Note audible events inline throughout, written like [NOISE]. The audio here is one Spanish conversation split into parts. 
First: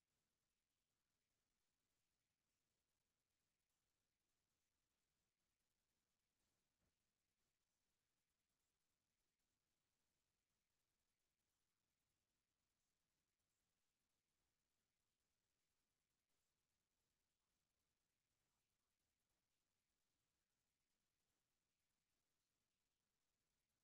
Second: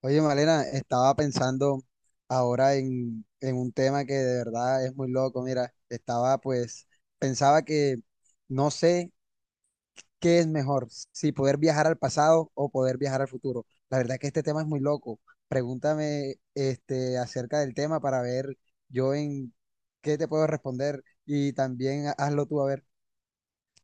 Oye, Malena, estaba pensando ahora en un tema que de verdad es muy loco. Mira, estaba pues, pensaba que no sé qué es mejor, si poder viajar al pasado o poder viajar al futuro. La verdad que este tema es muy loco. Pregúntame este, acerca del tema para ver yo en qué te puedo responder y también hazlo tú a ver.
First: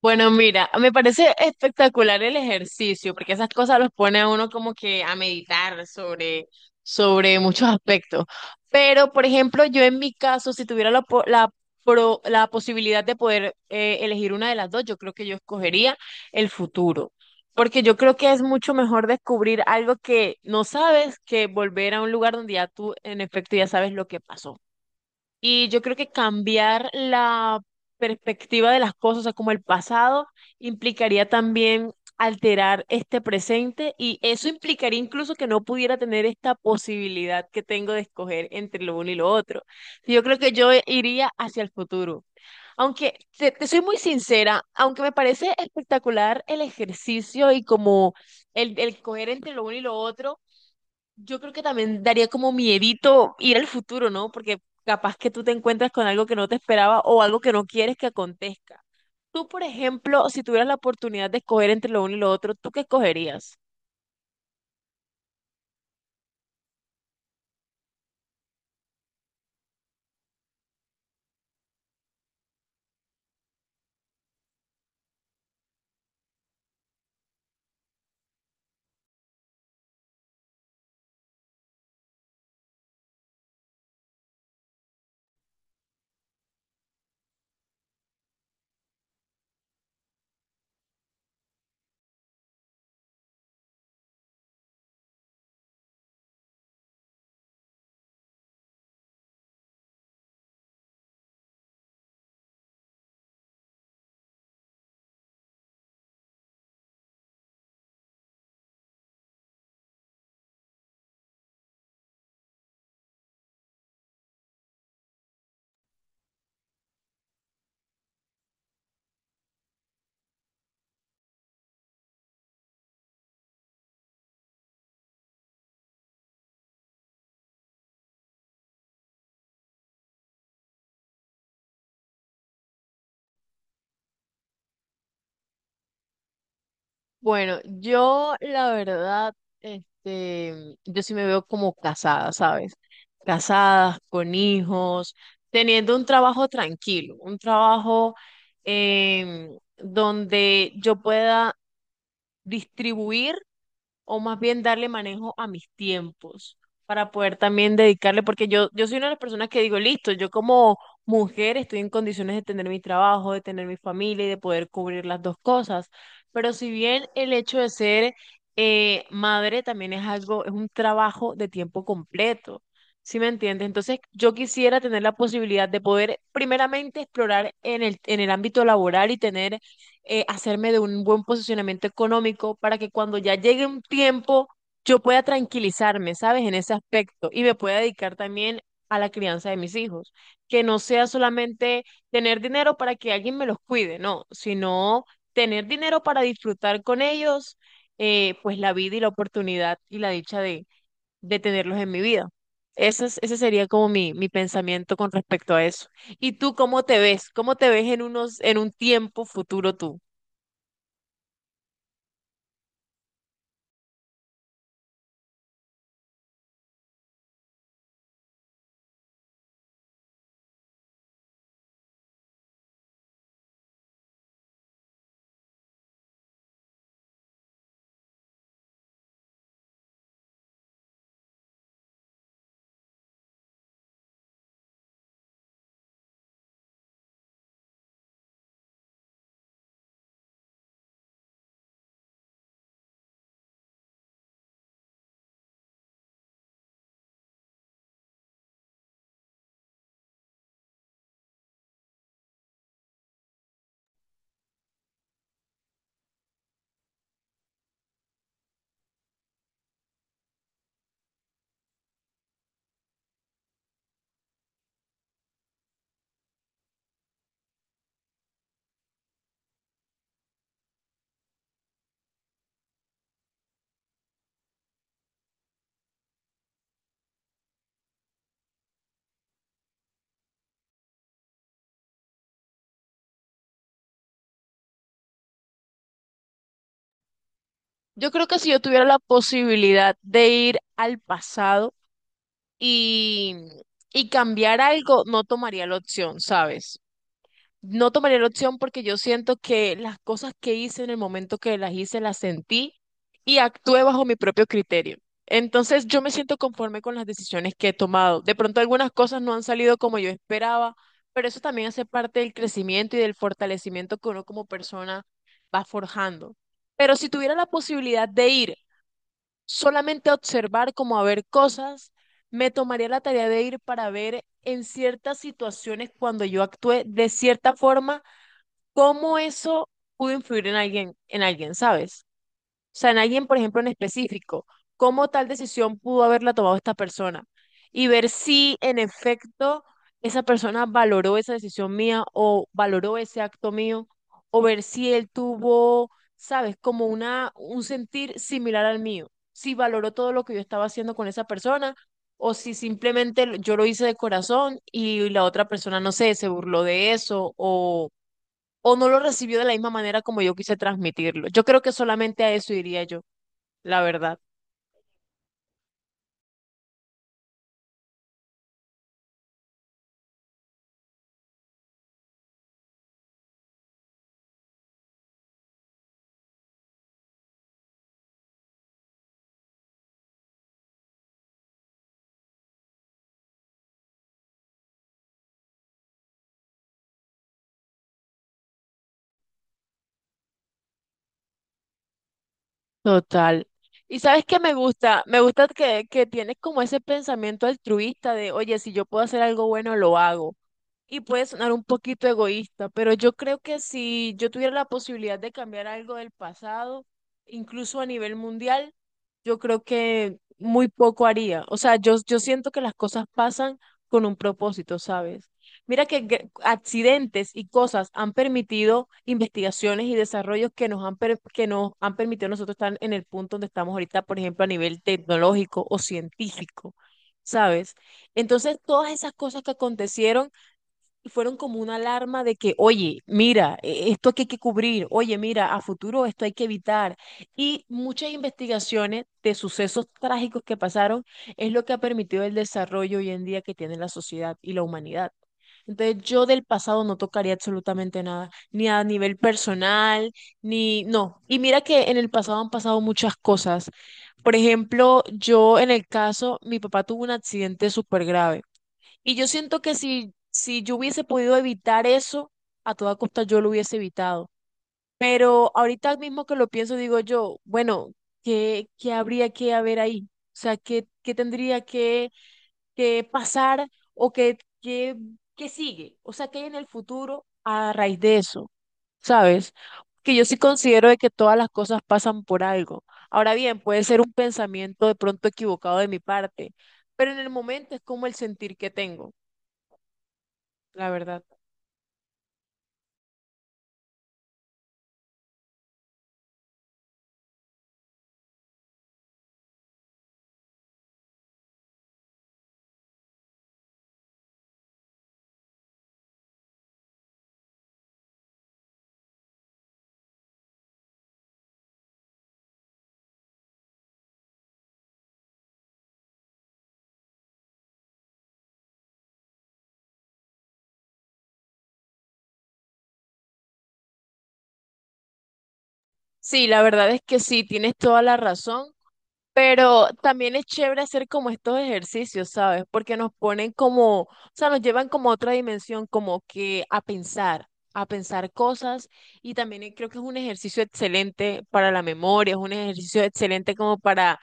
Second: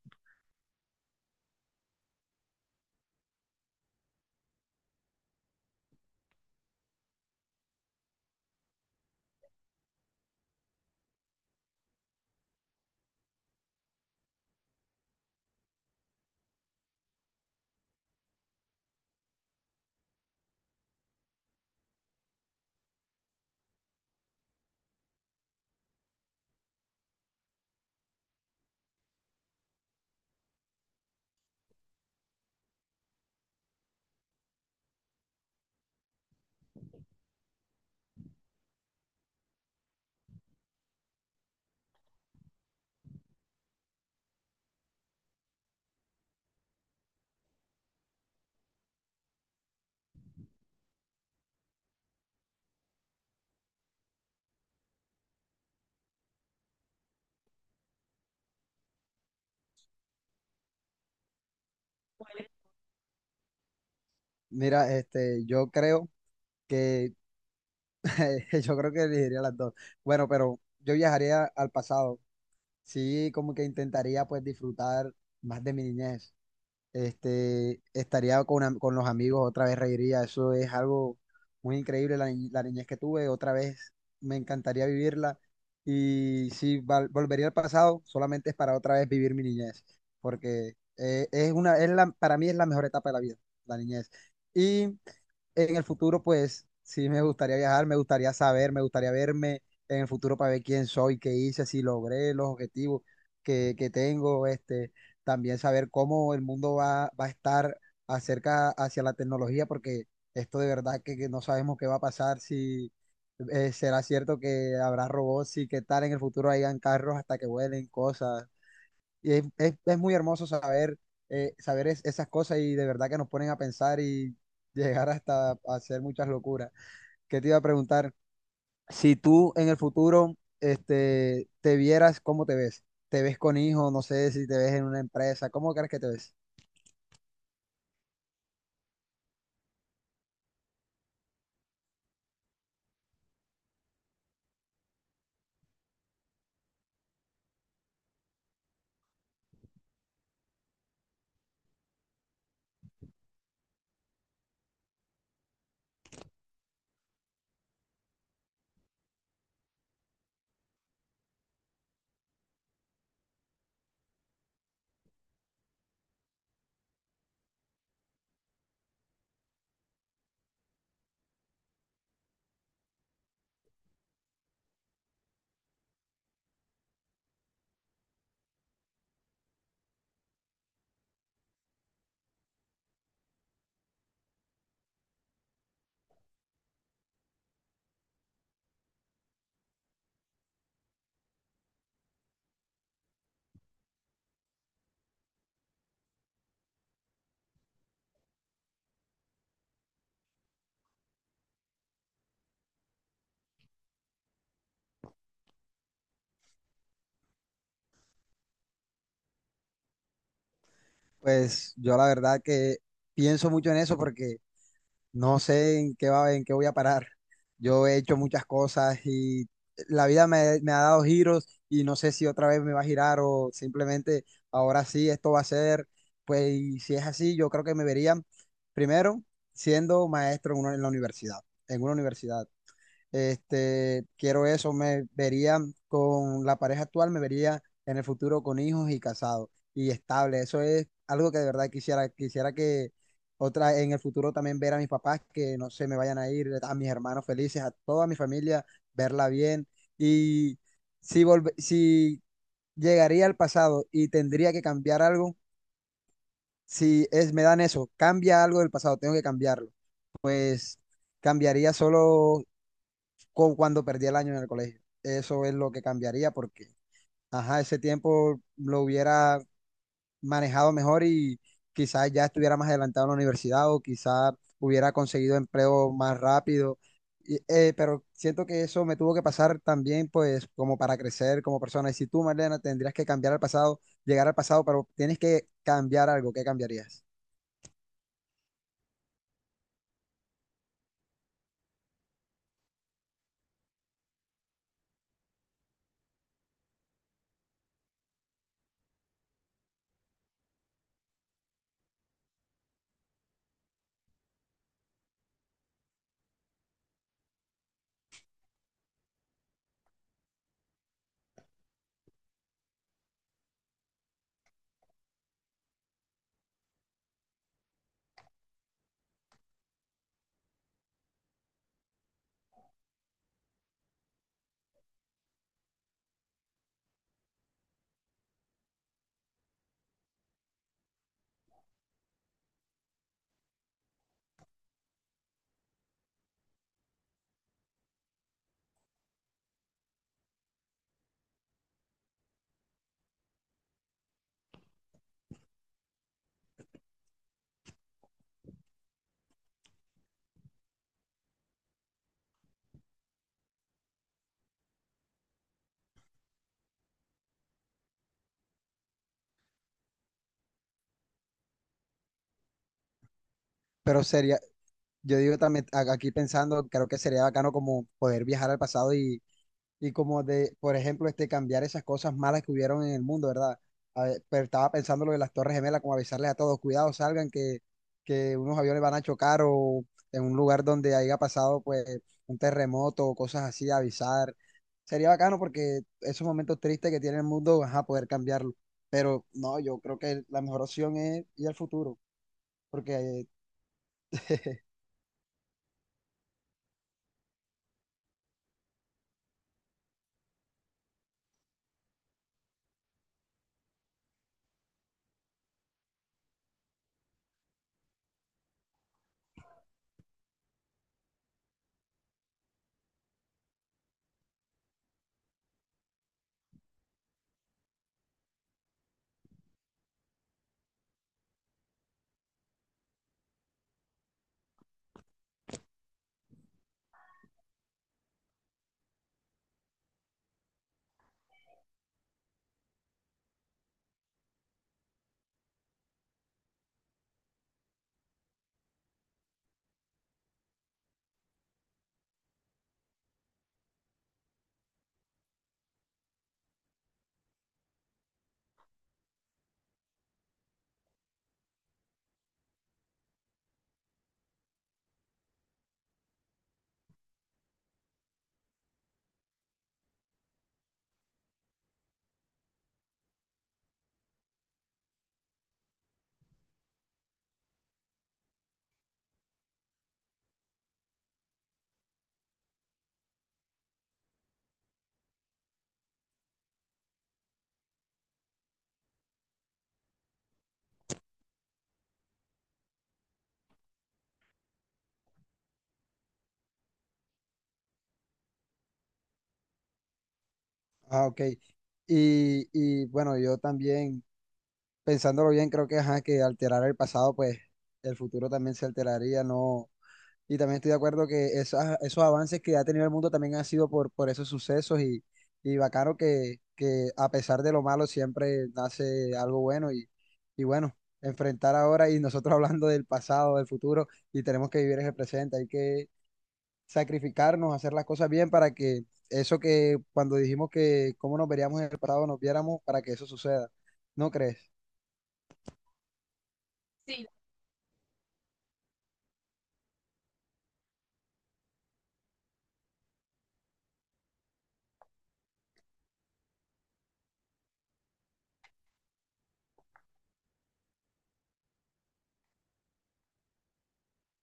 Bueno, mira, me parece espectacular el ejercicio, porque esas cosas los pone a uno como que a meditar sobre muchos aspectos. Pero, por ejemplo, yo en mi caso, si tuviera la, po- la, pro- la posibilidad de poder elegir una de las dos, yo creo que yo escogería el futuro, porque yo creo que es mucho mejor descubrir algo que no sabes que volver a un lugar donde ya tú, en efecto, ya sabes lo que pasó. Y yo creo que cambiar la perspectiva de las cosas, o sea, como el pasado, implicaría también alterar este presente y eso implicaría incluso que no pudiera tener esta posibilidad que tengo de escoger entre lo uno y lo otro. Yo creo que yo iría hacia el futuro. Aunque te soy muy sincera, aunque me parece espectacular el ejercicio y como el coger entre lo uno y lo otro, yo creo que también daría como miedito ir al futuro, ¿no? Porque capaz que tú te encuentras con algo que no te esperaba o algo que no quieres que acontezca. Tú, por ejemplo, si tuvieras la oportunidad de escoger entre lo uno y lo otro, ¿tú qué escogerías? Mira, este, yo creo que, [LAUGHS] yo creo que elegiría las dos. Bueno, pero yo viajaría al pasado sí, como que intentaría pues disfrutar más de mi niñez. Este, estaría con, con los amigos, otra vez reiría. Eso es algo muy increíble, la, la niñez que tuve, otra vez me encantaría vivirla. Y si volvería al pasado, solamente es para otra vez vivir mi niñez, porque es una, es la, para mí es la mejor etapa de la vida, la niñez. Y en el futuro, pues sí me gustaría viajar, me gustaría saber, me gustaría verme en el futuro para ver quién soy, qué hice, si logré los objetivos que tengo, este también saber cómo el mundo va, va a estar acerca hacia la tecnología, porque esto de verdad que no sabemos qué va a pasar, si será cierto que habrá robots y qué tal en el futuro hayan carros hasta que vuelen cosas. Y es, es muy hermoso saber, saber esas cosas y de verdad que nos ponen a pensar y [LAUGHS] llegar hasta a hacer muchas locuras. ¿Qué te iba a preguntar? Si tú en el futuro este, te vieras, ¿cómo te ves? ¿Te ves con hijos? No sé si te ves en una empresa. ¿Cómo crees que te ves? Bueno, yo la verdad, este, yo sí me veo como casada, ¿sabes? Casada, con hijos, teniendo un trabajo tranquilo, un trabajo donde yo pueda distribuir. O más bien darle manejo a mis tiempos para poder también dedicarle, porque yo soy una de las personas que digo, listo, yo como mujer estoy en condiciones de tener mi trabajo, de tener mi familia y de poder cubrir las dos cosas, pero si bien el hecho de ser madre también es algo, es un trabajo de tiempo completo. ¿Sí me entiendes? Entonces, yo quisiera tener la posibilidad de poder primeramente explorar en el ámbito laboral y tener hacerme de un buen posicionamiento económico para que cuando ya llegue un tiempo yo pueda tranquilizarme, ¿sabes? En ese aspecto y me pueda dedicar también a la crianza de mis hijos, que no sea solamente tener dinero para que alguien me los cuide, no, sino tener dinero para disfrutar con ellos, pues la vida y la oportunidad y la dicha de tenerlos en mi vida. Ese sería como mi pensamiento con respecto a eso. ¿Y tú cómo te ves? ¿Cómo te ves en unos, en un tiempo futuro tú? Pues yo la verdad que pienso mucho en eso porque no sé en qué va, en qué voy a parar. Yo he hecho muchas cosas y la vida me ha dado giros y no sé si otra vez me va a girar o simplemente ahora sí esto va a ser. Pues y si es así, yo creo que me vería primero siendo maestro en, en la universidad, en una universidad. Este, quiero eso, me vería con la pareja actual, me vería en el futuro con hijos y casado y estable. Eso es algo que de verdad quisiera, quisiera que otra en el futuro también ver a mis papás que no se me vayan a ir, a mis hermanos felices, a toda mi familia, verla bien. Y si si llegaría al pasado y tendría que cambiar algo, si es, me dan eso, cambia algo del pasado, tengo que cambiarlo. Pues cambiaría solo cuando perdí el año en el colegio. Eso es lo que cambiaría porque, ajá, ese tiempo lo hubiera manejado mejor y quizás ya estuviera más adelantado en la universidad o quizás hubiera conseguido empleo más rápido. Y, pero siento que eso me tuvo que pasar también, pues, como para crecer como persona. Y si tú, Marlena, tendrías que cambiar al pasado, llegar al pasado, pero tienes que cambiar algo, ¿qué cambiarías? Yo creo que si yo tuviera la posibilidad de ir al pasado y, y cambiar algo, no tomaría la opción, ¿sabes? No tomaría la opción porque yo siento que las cosas que hice en el momento que las hice, las sentí y actué bajo mi propio criterio. Entonces yo me siento conforme con las decisiones que he tomado. De pronto algunas cosas no han salido como yo esperaba, pero eso también hace parte del crecimiento y del fortalecimiento que uno como persona va forjando. Pero si tuviera la posibilidad de ir solamente observar como a ver cosas, me tomaría la tarea de ir para ver en ciertas situaciones cuando yo actué de cierta forma, cómo eso pudo influir en alguien, ¿sabes? Sea, en alguien, por ejemplo, en específico, cómo tal decisión pudo haberla tomado esta persona y ver si en efecto esa persona valoró esa decisión mía o valoró ese acto mío o ver si él tuvo, sabes, como una, un sentir similar al mío, si valoró todo lo que yo estaba haciendo con esa persona o si simplemente yo lo hice de corazón y la otra persona, no sé, se burló de eso o no lo recibió de la misma manera como yo quise transmitirlo. Yo creo que solamente a eso iría yo, la Pero verdad. sería, yo digo también, aquí pensando, creo que sería bacano como poder viajar al pasado y como de, por ejemplo, este, cambiar esas cosas malas que hubieron en el mundo, ¿verdad? A ver, pero estaba pensando lo de las Torres Gemelas, como avisarles a todos, cuidado, salgan, que unos aviones van a chocar o en un lugar donde haya pasado pues un terremoto o cosas así, avisar. Sería bacano porque esos momentos tristes que tiene el mundo, a poder cambiarlo. Pero no, yo creo que la mejor opción es ir al futuro, porque... Total. ¿Y sabes qué me eh, gusta? Me gusta que tienes como ese pensamiento altruista de, oye, si yo puedo hacer algo bueno, lo hago. Y puede sonar un poquito egoísta, pero yo creo que si yo tuviera la posibilidad de cambiar algo del pasado, incluso a nivel mundial, yo creo que muy poco haría. O sea, yo siento que las cosas pasan con un propósito, ¿sabes? Mira que accidentes y cosas han permitido investigaciones y desarrollos que nos han permitido nosotros estar en el punto donde estamos ahorita, por ejemplo, a nivel tecnológico o científico, ¿sabes? Entonces, todas esas cosas que acontecieron y fueron como una alarma de que, oye, mira, esto aquí hay que cubrir, oye, mira, a futuro esto hay que evitar. Y muchas investigaciones de sucesos trágicos que pasaron es lo que ha permitido el desarrollo hoy en día que tiene la sociedad y la humanidad. Entonces yo del pasado no tocaría absolutamente nada, ni a nivel personal, ni no. Y mira que en el pasado han pasado muchas cosas. Por ejemplo, yo en el caso, mi papá tuvo un accidente súper grave. Y yo siento que si yo hubiese podido evitar eso, a toda costa yo lo hubiese evitado. Pero ahorita mismo que lo pienso, digo yo, bueno, ¿qué habría que haber ahí? O sea, ¿qué tendría que pasar o qué sigue? O sea, ¿qué hay en el futuro a raíz de eso? ¿Sabes? Que yo sí considero de que todas las cosas pasan por algo. Ahora bien, puede ser un pensamiento de pronto equivocado de mi parte, pero en el momento es como el sentir que tengo. La [LAUGHS] Ah, ok. verdad. Y bueno, yo también pensándolo bien, creo que, ajá, que alterar el pasado, pues el futuro también se alteraría, ¿no? Y también estoy de acuerdo que esos avances que ha tenido el mundo también han sido por esos sucesos y bacano que a pesar de lo malo siempre nace algo bueno y bueno, enfrentar ahora y nosotros [LAUGHS] hablando del pasado, del futuro y tenemos que vivir en el presente, hay que sacrificarnos, hacer las cosas bien para que eso que cuando dijimos que cómo nos veríamos en el pasado nos viéramos para que eso suceda, ¿no crees? Sí, la verdad es que sí, tienes toda la razón, pero también es chévere hacer como estos ejercicios, ¿sabes? Porque nos ponen como, o sea, nos llevan como a otra dimensión, como que a pensar cosas y también creo que es un ejercicio excelente para la memoria, es un ejercicio excelente como para,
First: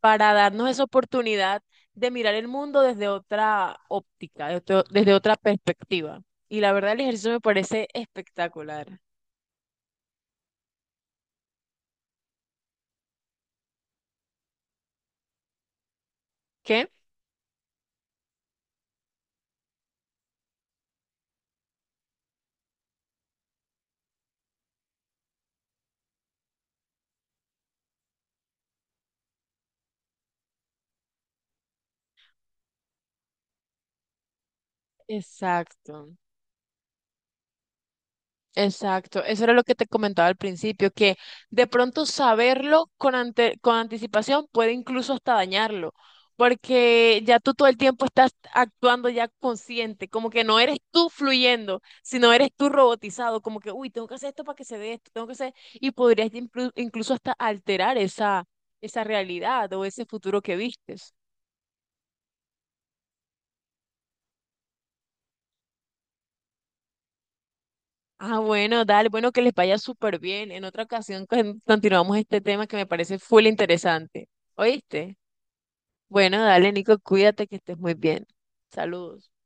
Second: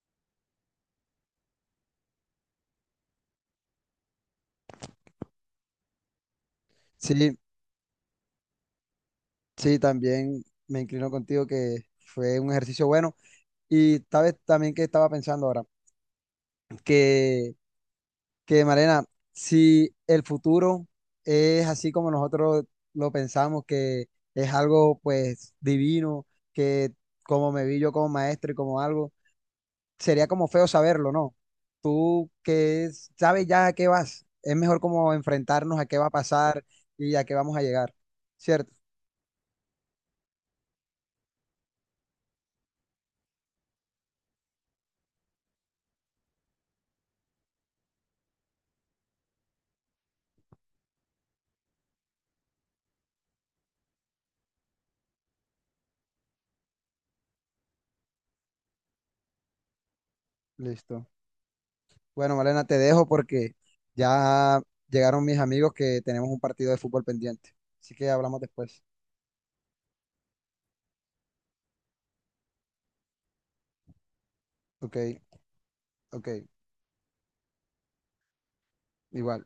para darnos esa oportunidad de mirar el mundo desde otra óptica, de desde otra perspectiva. Y la verdad el ejercicio Sí, me parece espectacular. sí, también me inclino contigo que fue un ejercicio bueno. Y sabes también que estaba pensando ahora, ¿Qué? que, que Marena, si el futuro es así como nosotros lo pensamos, que es algo pues divino, que como me vi yo como maestro y como algo, sería como feo saberlo, ¿no? Tú que sabes ya a qué vas, es mejor como enfrentarnos a qué va a Exacto. pasar y a qué vamos a llegar, ¿cierto? Exacto, eso era lo que te comentaba al principio, que de pronto saberlo con, con anticipación puede incluso hasta dañarlo, porque ya tú todo el tiempo estás actuando ya consciente, como que no eres tú fluyendo, sino eres tú robotizado, como que, uy, tengo que hacer esto para que se dé esto, tengo que hacer, y podrías incluso hasta alterar esa, esa realidad o ese futuro que Listo. vistes. Bueno, Malena, te dejo porque ya llegaron mis amigos que tenemos un partido de fútbol pendiente. Así que Ah, hablamos después. bueno, dale, bueno, que les vaya súper bien. En otra ocasión continuamos este tema que me parece full interesante. Ok, ¿Oíste? ok, Bueno, dale, Nico, cuídate que estés muy bien. Saludos. igual.